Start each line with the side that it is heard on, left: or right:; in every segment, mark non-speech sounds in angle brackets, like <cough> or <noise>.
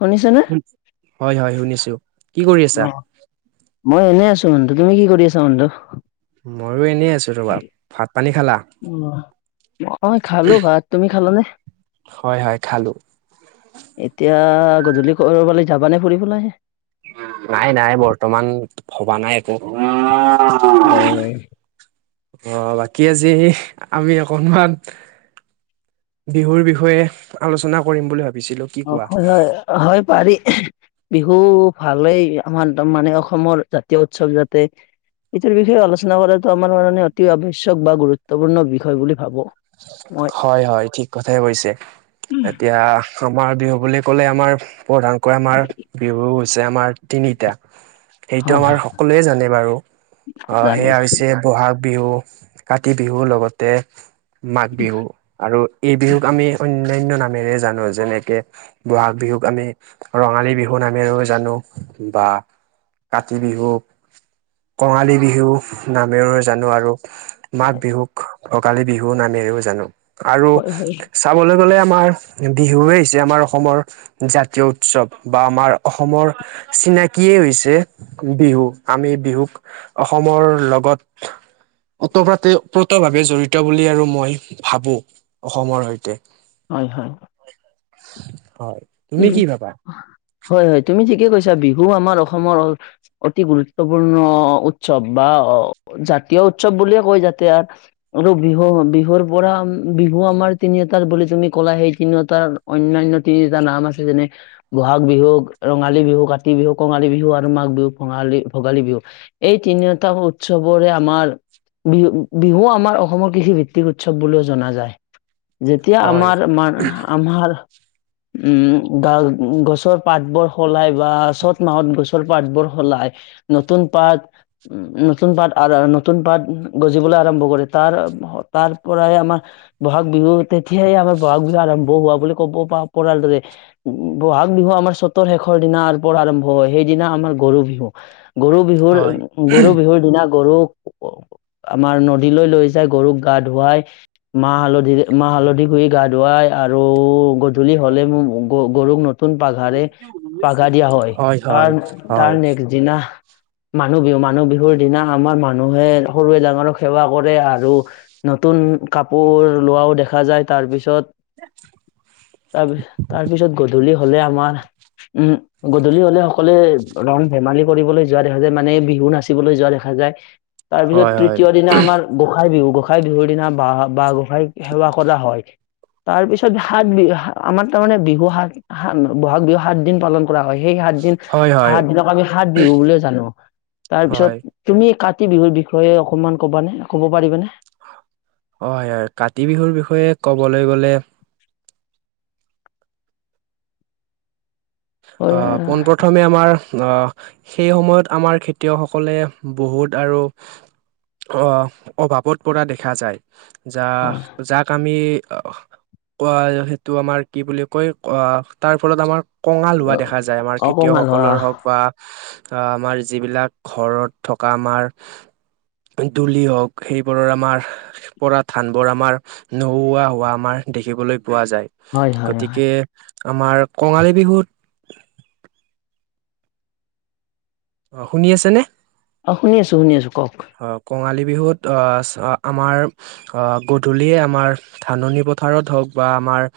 left: শুনিছানে?
right: হয় হয় শুনিছো কি কৰি আছা?
left: মই এনেই আছো মানু তুমি কি কৰি আছা মানু?
right: মইো এনেই আছো ৰবা ভাত পানী খালা?
left: উ অহ খালো ভাত, তুমি খাল নে?
right: হয় হয় খালো
left: এতিয়া গধূলি কৰবালি যাবানে ফুৰিবলৈ।
right: নাই নাই বৰ্তমান ভবা নাই একো।
left: অ'।
right: অ', বাকী আজি আমি অকনমান বিহুৰ বিষয়ে আলোচনা কৰিম বুলি ভাবিছিলোঁ।
left: অ', হয়, হয়, হয় পাৰি। বিহু ভালেই আমাৰ মানে অসমৰ জাতীয় উৎসৱ যাতে ইটোৰ বিষয়ে আলোচনা কৰাটো আমাৰ মানে অতি আৱশ্যক বা গুৰুত্বপূৰ্ণ বিষয় বুলি ভাবো মই।
right: হয়, হয় ঠিক কথাই কৈছে এতিয়া আমাৰ বিহু বুলি ক'লে আমাৰ প্ৰধানকৈ আমাৰ বিহু হৈছে আমাৰ তিনিটা। সেইটো
left: হয়,
right: আমাৰ
left: হয়,
right: সকলোৱে জানে বাৰু অ', সেয়া
left: জানিছা
right: হৈছে বহাগ। বিহু কাতি বিহু লগতে মাঘ বিহু আৰু এই বিহুক আমি অন্যয়ান্য নামেৰে জানো যেনেকে বহাগ বিহুক আমি ৰঙালী বিহু নামেৰেও জানো বা কাতি বিহু কঙালী বিহু নামেৰেও জানো আৰু মাঘ
left: হয়,
right: বিহুক ভোগালী বিহু নামেৰেও জানো আৰু
left: হয়,
right: চাবলৈ গ'লে আমাৰ বিহুৱে আহি হৈছে আমাৰ অসমৰ জাতীয় উৎসৱ বা আমাৰ অসমৰ চিনাকিয়েই হৈছে বিহু আমি বিহুক অসমৰ লগত ওতঃপ্ৰোতভাৱে জড়িত বুলি আৰু মই ভাবো অসমৰ সৈতে।
left: হয়, হয়।
right: হয়।
left: উ
right: তুমি কি ভাবা
left: হয়, হয় তুমি ঠিকে কৈছা বিহু আমাৰ অসমৰ অতি গুৰুত্বপূৰ্ণ উৎসৱ বা জাতীয় উৎসৱ বুলিয়ে কয় যাতে আৰু বিহু, বিহুৰ পৰা বিহু আমাৰ তিনিওটাৰ বুলি তুমি ক'লা সেই তিনিওটাৰ অ‌ন্যান্য তিনিটা নাম আছে যেনে ব'হাগ বিহু ৰঙালী বিহু, কাতি বিহু কঙালী বিহু, আৰু মাঘ বিহু ভঙালী ভোগালী বিহু। এই তিনিওটা উৎসৱৰে আমাৰ বিহু, বিহু আমাৰ অসমৰ কৃষি ভিত্তিক উৎসৱ বুলিও জনা যায়। যেতিয়া
right: হয়
left: আমাৰ মান, আমাৰ--‌ উম', গা- গছৰ পাতবোৰ সলাই বা চ'ত মাহত গছৰ পাতবোৰ সলায় নতুন পাত উ নতুন পাত নতুন পাত গজিবলৈ আৰম্ভ কৰে তাৰ তাৰ পৰাই আমাৰ ব'হাগ বিহু তেতিয়াই আৰু ব'হাগ বিহু আৰম্ভ হোৱা বুলি ক'ব প পৰাৰ দৰে উম, ব'হাগ বিহু আমাৰ চ'তৰ শেষৰ দিনাৰ পৰা আৰম্ভ হয় সেইদিনা আমাৰ গৰু বিহু গৰু বিহুৰ
right: হয়
left: গৰু বিহুৰ দিনা গৰুক আমাৰ নদীলৈ লৈ যায় গৰুক গা ধুৱাই মাহ হালধিৰে মাহ হালধি ঘুহি গা ধুৱাই আৰু গধূলি হ'লে মোৰ গ গৰুক নু নতুন পাঘাৰে, পাঘা দিয়া হয়। তাৰ তাৰ
right: হয়
left: নেক্স দিনা মানুহ বিহু, মানুহ বিহুৰ দিনা আমাৰ মানুহে, সৰুৱে ডাঙৰক সেৱা কৰে আৰু নতুন কাপোৰ লোৱাও দেখা যায় তাৰ পিছত
right: উ <inaudible>
left: তাৰপিছ তাৰপিছত গধূলি হ'লে আমাৰ, উম গধূলি হ'লে সকলোৱে ৰং ধেমালি কৰিবলৈ যোৱা দেখা যায়, মানে বিহু নাচিবলৈ যোৱা দেখা যায় তাৰপিছত
right: হয় হয় হয়
left: তৃতীয় দিনা আমাৰ গোঁসাই বিহু গোঁসাই বিহুৰ দিনা বা বা গোঁসাইক সেৱা কৰা হয়। তাৰ পিছত সাত বিহু আমাৰ তাৰমানে বিহু সাত, সাত ব'হাগ বিহু সাত দিন পালন কৰা হয় সেই সাত দিন
right: হয়
left: সাত দিনক আমি সাত বিহু বুলিয়ে জানো তাৰ
right: হয় হয়
left: পিছত তুমি কাতি বিহুৰ বিষয়ে অকমান কবানে, ক'ব পাৰিবানে?
right: হয়', হয়', কাতি বিহুৰ বিষয়ে ক'বলৈ গ'লে,
left: হয়
right: আহ'পোনপ্ৰথমে আমাৰ অ সেই সময়ত আমাৰ খেতিয়কসকলে বহুত আৰু অহ' অভাৱত পৰা দেখা যায়। য,
left: হয়
right: যাক আমি কোৱা হয়। সেইটো আমাৰ কি বুলি কয় ক তাৰ ফলত আমাৰ কঙাল হোৱা দেখা যায় আমাৰ
left: অকমান হয়
right: খেতিয়কসকলৰ হওঁক বা। আহ আমাৰ যিবিলাক, ঘৰত থকা আমাৰ। দোলি অ'ক, হওঁক সেইবোৰৰ আমাৰ। পৰা ধান বোৰ আমাৰ নোহোৱা হোৱা আমাৰ দেখিবলৈ পোৱা যায়।
left: হয় হয় হয়
right: গতিকে আমাৰ কঙালী বিহুত। অ'শুনি আছে নে?
left: অ', শুনি আছোঁ শুনি আছোঁ কওঁক।
right: অ, কঙালী বিহুত অ'আমাৰ। আহ গধূলিয়ে আমাৰ ধাননি পথাৰত হওঁক বা আমাৰ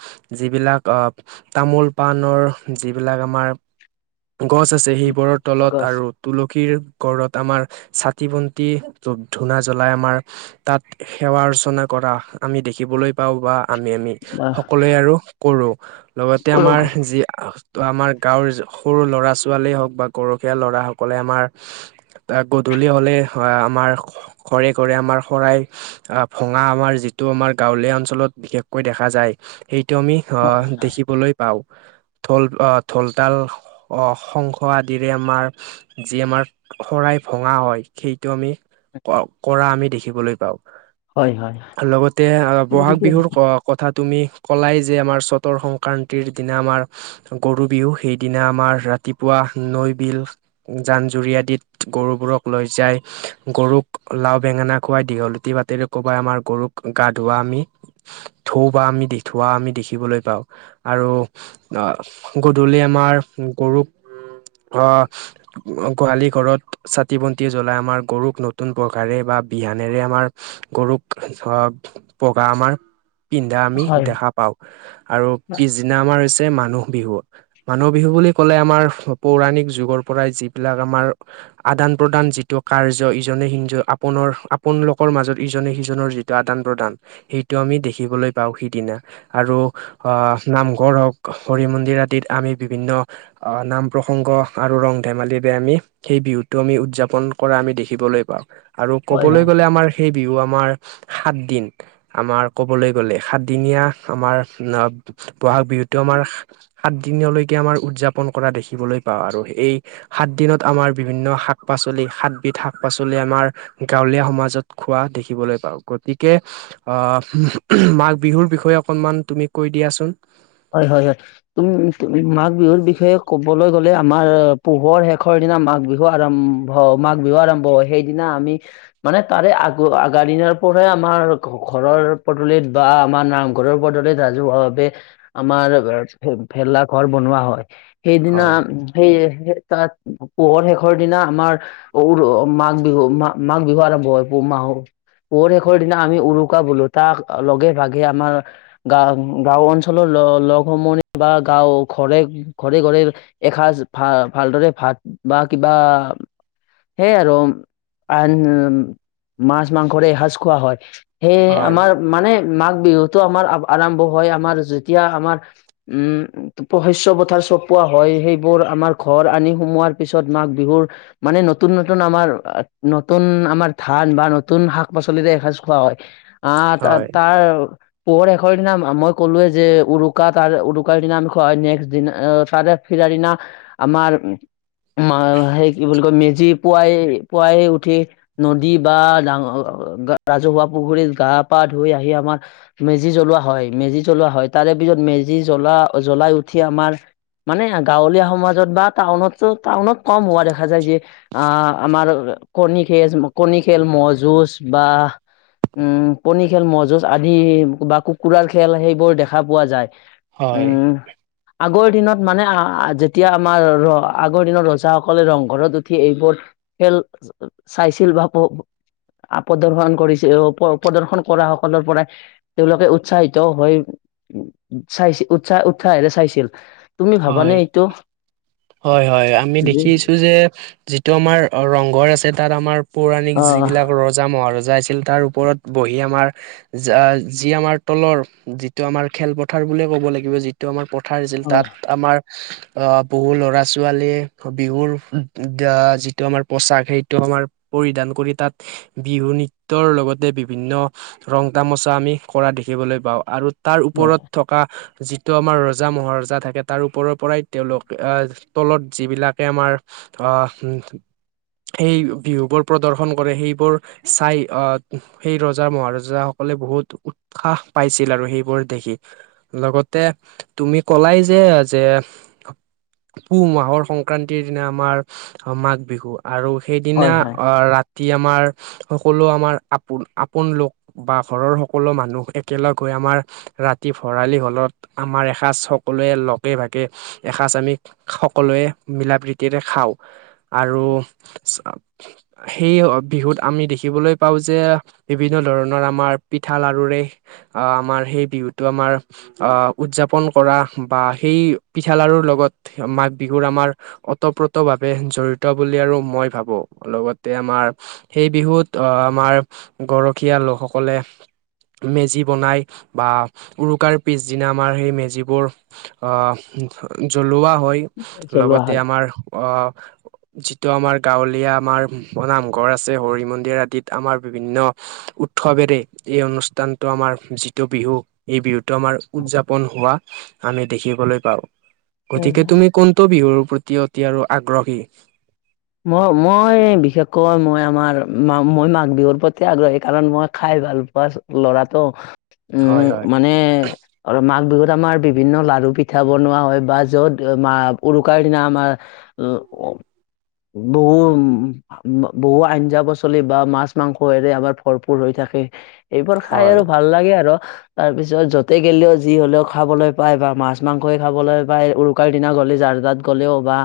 right: যিবিলাক অহ' তামোল -পাণৰ যিবিলাক আমাৰ গছ আছে। সেইবোৰৰ তলত
left: গছ
right: আৰু তুলসীৰ তলত আমাৰ চাকি- বন্তি ধুপ- ধূনা জ্বলাই আমাৰ। তাত সেৱা -অৰ্চনা কৰা আমি দেখিবলৈ পাওঁ বা। আমি আমি সকলোৱে আৰু কৰোঁ লগতে আমাৰ যি ত, আমাৰ গাঁৱৰ সৰু ল'ৰা -ছোৱালীয়ে হওঁক বা গৰখীয়া ল'ৰা সকলে আমাৰ তাত গধূলি হ'লে আমাৰ ঘৰে -ঘৰে আমাৰ শৰাই। আহ ভঙা আমাৰ যিটো আমাৰ গাঁৱলীয়া অঞ্চলত বিশেষকৈ দেখা যায়। সেইটো আমি্ অ, দেখিবলৈ পাওঁ। ঢোল আহ ঢোলতাল আহ শংখ আদিৰে আমাৰ যি আমাৰ শৰাই ভঙা হয়। সেইটো আমি ক, কৰা আমি দেখিবলৈ পাওঁ।
left: হয় হয় হয়
right: আৰু লগতে বহাগ বিহুৰ ক কথা তুমি ক'লাই যে আমাৰ চতৰ সংক্ৰান্তিৰ দিনা আমাৰ। গৰু বিহু সেইদিনা আমাৰ ৰাতিপুৱা নৈ বিল। জান জুৰি আদিত গৰুবোৰক লৈ। যাই গৰুক লাও বেঙেনা খুৱাই দীঘলতি বাটৰে কবাই আমাৰ গৰুক গা ধোৱা আমি। ধৌ বা আমি ধোৱা আমি দেখিবলৈ পাওঁ আৰু। গধূলি আমাৰ গৰুক। অ, গোহালি ঘৰত চাকি বন্তিৰ। মেজি জ্বলাই আমাৰ গৰুক নতুন পঘাৰে বা বিহানেৰে আমাৰ গৰুক। পঘা আমাৰ পিন্ধা আমি
left: হয়
right: দেখা। পাওঁ আৰু পিছদিনা আমাৰ হৈছে মানুহ বিহু। মানুহ বিহু বুলি ক'লে আমাৰ পৌৰাণিক যুগৰ পৰাই যিবিলাক আমাৰ আদান। প্ৰদান যিটো কাৰ্য ইজনে সিজ আপোনৰ আপোনলোকৰ মাজত ইজনে সিজনৰ যিটো আদান প্ৰদান। সেইটো আমি দেখিবলৈ পাওঁ সিদিনা। আৰু আহ নামঘৰ হওক হৰি মন্দিৰ আদিত আমি বিভিন্ন। আহ নাম প্ৰসংগ আৰু ৰং ধেমালিৰে আমি সেই বিহুতো আমি উ উদযাপন কৰা আমি দেখিবলৈ পাওঁ আৰু
left: হয়
right: ক'বলৈ গলে আমাৰ সেই বিহু আমাৰ সাত দিন। আমাৰ কবলৈ গ'লে সাতদিনীয়া আমাৰ। বহাগ বিহুতটো আমাৰ। সাত দিনলৈকে আমাৰ উদযাপন কৰা দেখিবলৈ পাওঁ আৰু এই সাত দিনত আমাৰ বিভিন্ন সাত। শাক-পাচলি সাতবিধ শাক পাচলি আমাৰ। গাঁৱলীয়া সমাজত খোৱা দেখিবলৈ পাওঁ গতিকে। আহ, মাঘ বিহুৰ বিষয়ে অকনমান তুমি কৈ দিয়াচোন।
left: হয় হয় হয়। তুম মাঘ বিহুৰ বিষয়ে ক'বলৈ গলে আমাৰ পোহৰ শেষৰ দিনা মাঘ বিহু আৰাম। অ' মাঘ বিহু আৰম্ভ হয় সেইদিনা আমি মানে তাৰে আগ আগাৰ দিনাৰ প'ৰা আমাৰ ঘৰৰ পদূলিত বা আমাৰ নাম ঘৰৰ পদূলিত ৰাজহুৱাভ ভাবে আমাৰ ভেলা ঘৰ বনোৱা হয় সেইদিনা
right: হয়
left: সেইয়ে তাত পোহৰ শেষৰ দিনা আমাৰ উ মাঘ বিহু মা মাঘ বিহু আৰম্ভ হয় পুহ মাহত। পুহৰ শেষৰ দিনা আমি উৰুকা বোলো তাক লগে ভাগে আমাৰ গা গাওঁ অঞ্চল লগ সমনি বা গাঁও ঘৰে ঘৰে ঘৰে এসাঁজ ভাল ভালদৰে ভাত বা কিবা সেয়ে আৰু আন মাছ মাংসৰে এসাজ খোৱা হয়। সেয়েহে
right: হয়
left: আমাৰ মানে মাঘ বিহুতো আমাৰ আৰম্ভ হয় আমাৰ যেতিয়া আমাৰ উম শস্য পথাৰ চপোৱা হয় সেইবোৰ আমাৰ ঘৰ আনি সোমোৱাৰ পিছত মাঘ বিহুৰ মানে নতুন নতুন আমাৰ নতুন আমাৰ ধান বা নতুন শাক পাচলিৰে এসাঁজ খোৱা হয়। আহ ত তাৰ পুহৰ শেষৰ দিনা মই ক'লোৱয়ে যে উৰুকা তাৰে উৰুকাৰ দিনা আমি খোৱা নেক্সট দিনা তাৰে ফিৰাৰ দিনা আমাৰ ম সেই কি বুলি কয় মেজি পোৱাই পোৱাই উঠি নদী বা ডাঙৰ ৰাজহুৱা পুখুৰীত গা পা ধুই আহি আমাৰ মেজি জ্বলোৱা হয় মেজি জ্বলোৱা হয় তাৰে পিছত মেজি জ্বলা জ্বলাই উঠি আমাৰ মানে গাঁৱলীয়া সমাজত বা টাউনতো টাউনত কম হোৱা দেখা যায় যে আহ আমাৰ কণী খেল কণী খেল ম'হ যুঁজ বা উম কণী খেল ম'হজুঁজ আদি বা কুকুৰাৰ খেল সেইবোৰ দেখা পোৱা যায়।
right: হয়।
left: উম আগৰ দিনত মানে যেতিয়া আমাৰ ৰ আগৰ দিনত ৰজাসকলে ৰংঘৰত উঠি এইবোৰ খেল চাইছিল বা কৌ প্ৰদৰ্শন কৰিছে প্ৰদৰ্শন কৰা সকলৰ পৰাই তেওঁলোকে উৎসাহিত হৈ উ চাইছিল উৎসাহ উৎসাহেৰে চাইছিল। তুমি ভাবানে
right: হয়
left: এইটো
right: হয় হয় আমি দেখিছো যে টো আমাৰ ৰংঘৰ আছে তাত আমাৰ পৌৰাণিক
left: অ
right: যিবিলাক ৰজা মহাৰজা আছে আছিল তাৰ ওপৰত বহি আমাৰ যি আমাৰ তলৰ যিটো আমাৰ খেলপথাৰ বুলিয়ে ক'ব লাগিব যিটো আমাৰ পথাৰ আছিল
left: হয়
right: তাত আমাৰ অ' বহু লৰা ছোৱালী বিহুৰ যিটো আমাৰ পোচাক সেইটো আমাৰ পৰিধান কৰি তাত বিহু নৃট্যৰ লগতে বিভিন্ন ৰং তামচা আমি কৰা দেখিবলৈ পাওঁ আৰু তাৰ
left: হয়
right: ওপৰত থকা যিটো আমাৰ ৰজা মহাৰজা থাকে তাৰ ওপৰৰ পৰাই তেওঁলোক আহ তলত যিবিলাকে আমাৰ আহ সেই বিহুবোৰ প্ৰদৰ্শন কৰে সেইবোৰ চাই আহ সেই ৰজা মহাৰজাাসকলে বহুত উ উৎসাহ পাইছিল আৰু সেইবোৰ দেখি লগতে তুমি কলাই যে যে পুহ মাহৰ সংক্ৰান্তিৰ দিনা আমাৰ মাঘ বিহু আৰু
left: হয়
right: সেইদিনা
left: হয়
right: আহ ৰাতি আমাৰ সকলো আমাৰ আপোন আপোন লোক বা ঘৰৰ সকলো মানুহ একেলগ হৈ আমাৰ ৰাতি ভৰালি হলত আমাৰ এসাঁজ সকলোৱে লগে ভাগে এসাঁজ আমি সকলোৱে মিলা প্ৰীতিৰে খাওঁ আৰু সেই বিহুত আমি দেখিবলৈ পাওঁ যে বিভিন্ন ধৰণৰ আমাৰ পিঠা লাড়ুৰে আমাৰ সেই বিহুটো আমাৰ উদযাপন কৰা বা সেই পিঠা লাড়ুৰ লগত মাঘ বিহুৰ আমাৰ অ' তঃপ্ৰত ভাৱে জড়িত বুলি আৰু মই ভাবো লগতে আমাৰ সেই বিহুত আহ আমাৰ গৰখীয়া লোকসকলে মেজি বনাই বা উৰুকাৰ পিছদিনা আমাৰ সেই মেজিবোৰ আহ জ্বলোৱা হয়,
left: চলোৱা হয়
right: লগতে আমাৰ আহ যিটো আমাৰ গাঁৱলীয়া আমাৰ নামঘৰ আছে হৰি মন্দিৰ আদিত আমাৰ বিভিন্ন উৎসৱেৰে এই অনুষ্ঠানটো আমাৰ যিটো বিহু এই বিহুটো আমাৰ উদযাপন হোৱা আমি দেখিবলৈ পাওঁ। গতিকে তুমি কোনটো বিহুৰ প্ৰতি অতি আৰু আগ্ৰহী?
left: মই মই বিশেষকৈ মই আমাৰ মই মাঘ বিহুৰ প্ৰতি আগ্ৰহী, কাৰণ মই খাই ভাল প ল'ৰাটো
right: হয়
left: উম
right: হয়
left: মানে আৰু মাঘ বিহুত আমাৰ বিভিন্ন লাৰু পিঠা বনোৱা হয় বা য'ত উৰুকাৰ দিনা আমাৰ উ অ। বহ বহু আঞ্জা পাচলি বা মাছ মাংস এৰে আমাৰ ভৰপূৰ হৈ থাকে। এইবোৰ খাই
right: হয়
left: আৰু ভাল লাগে আৰু। তাৰ পিছত যতে গলেও যি হ'লেও খাবলৈ পায় বা মাছ মাংসই খাবলৈ পায়। উৰু উৰুকা দিনা গ'লে যাৰতাত গ'লেও বা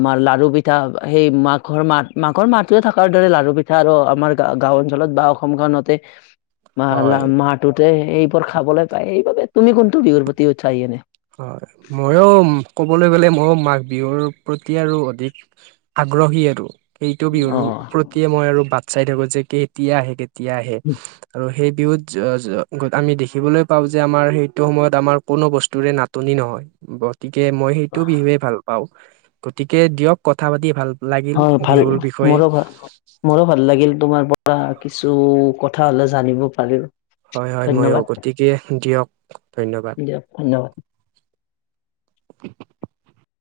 left: আমাৰ লাৰু পি পিঠা সেই মাঘৰ মাত মাঘৰ মাতোৱে থকাৰ দৰে লাড়ু পিঠা আৰু আমাৰ গাঁও অঞ্চলত বা অসমখনত <inaudible>
right: হয়
left: মাহটোতে এইবোৰ খাবলৈ পায় এইবাবে, তুমি কোনটো বিহুৰ প্ৰতি উৎসাহী এনে?
right: হয় ময়ো ক'বলৈ গ'লে, ময়ো মাঘ বিহুৰ প্ৰতি আৰু অধিক আগ্ৰহী আৰু। সেইটো বিহুৰ
left: অ
right: প্ৰতিয়ে মই আৰু বাট চাই থাকো যে কেতিয়া আহে কেতিয়া আহে, আৰু সেই বিহুত আমি দেখিবলৈ পাওঁ যে আমাৰ সেইটো সময়ত আমাৰ কোনো বস্তু নাটনি নহয়। গতিকে মই সেইটো বিহুৱে ভাল গতিকে দিয়ক কথা পাতি ভাল লাগিল
left: হয় ভাল
right: বিহুৰ বিষয়ে।
left: মোৰো ভাল মোৰো ভাল লাগিল তোমাৰ পৰা কিছু কথা হ'লে জানিব পাৰিলো।
right: হয় হয় ময়ো
left: ধন্যবাদ
right: গতিকে দিয়ক ধন্যবাদ।
left: ধন্যবাদ।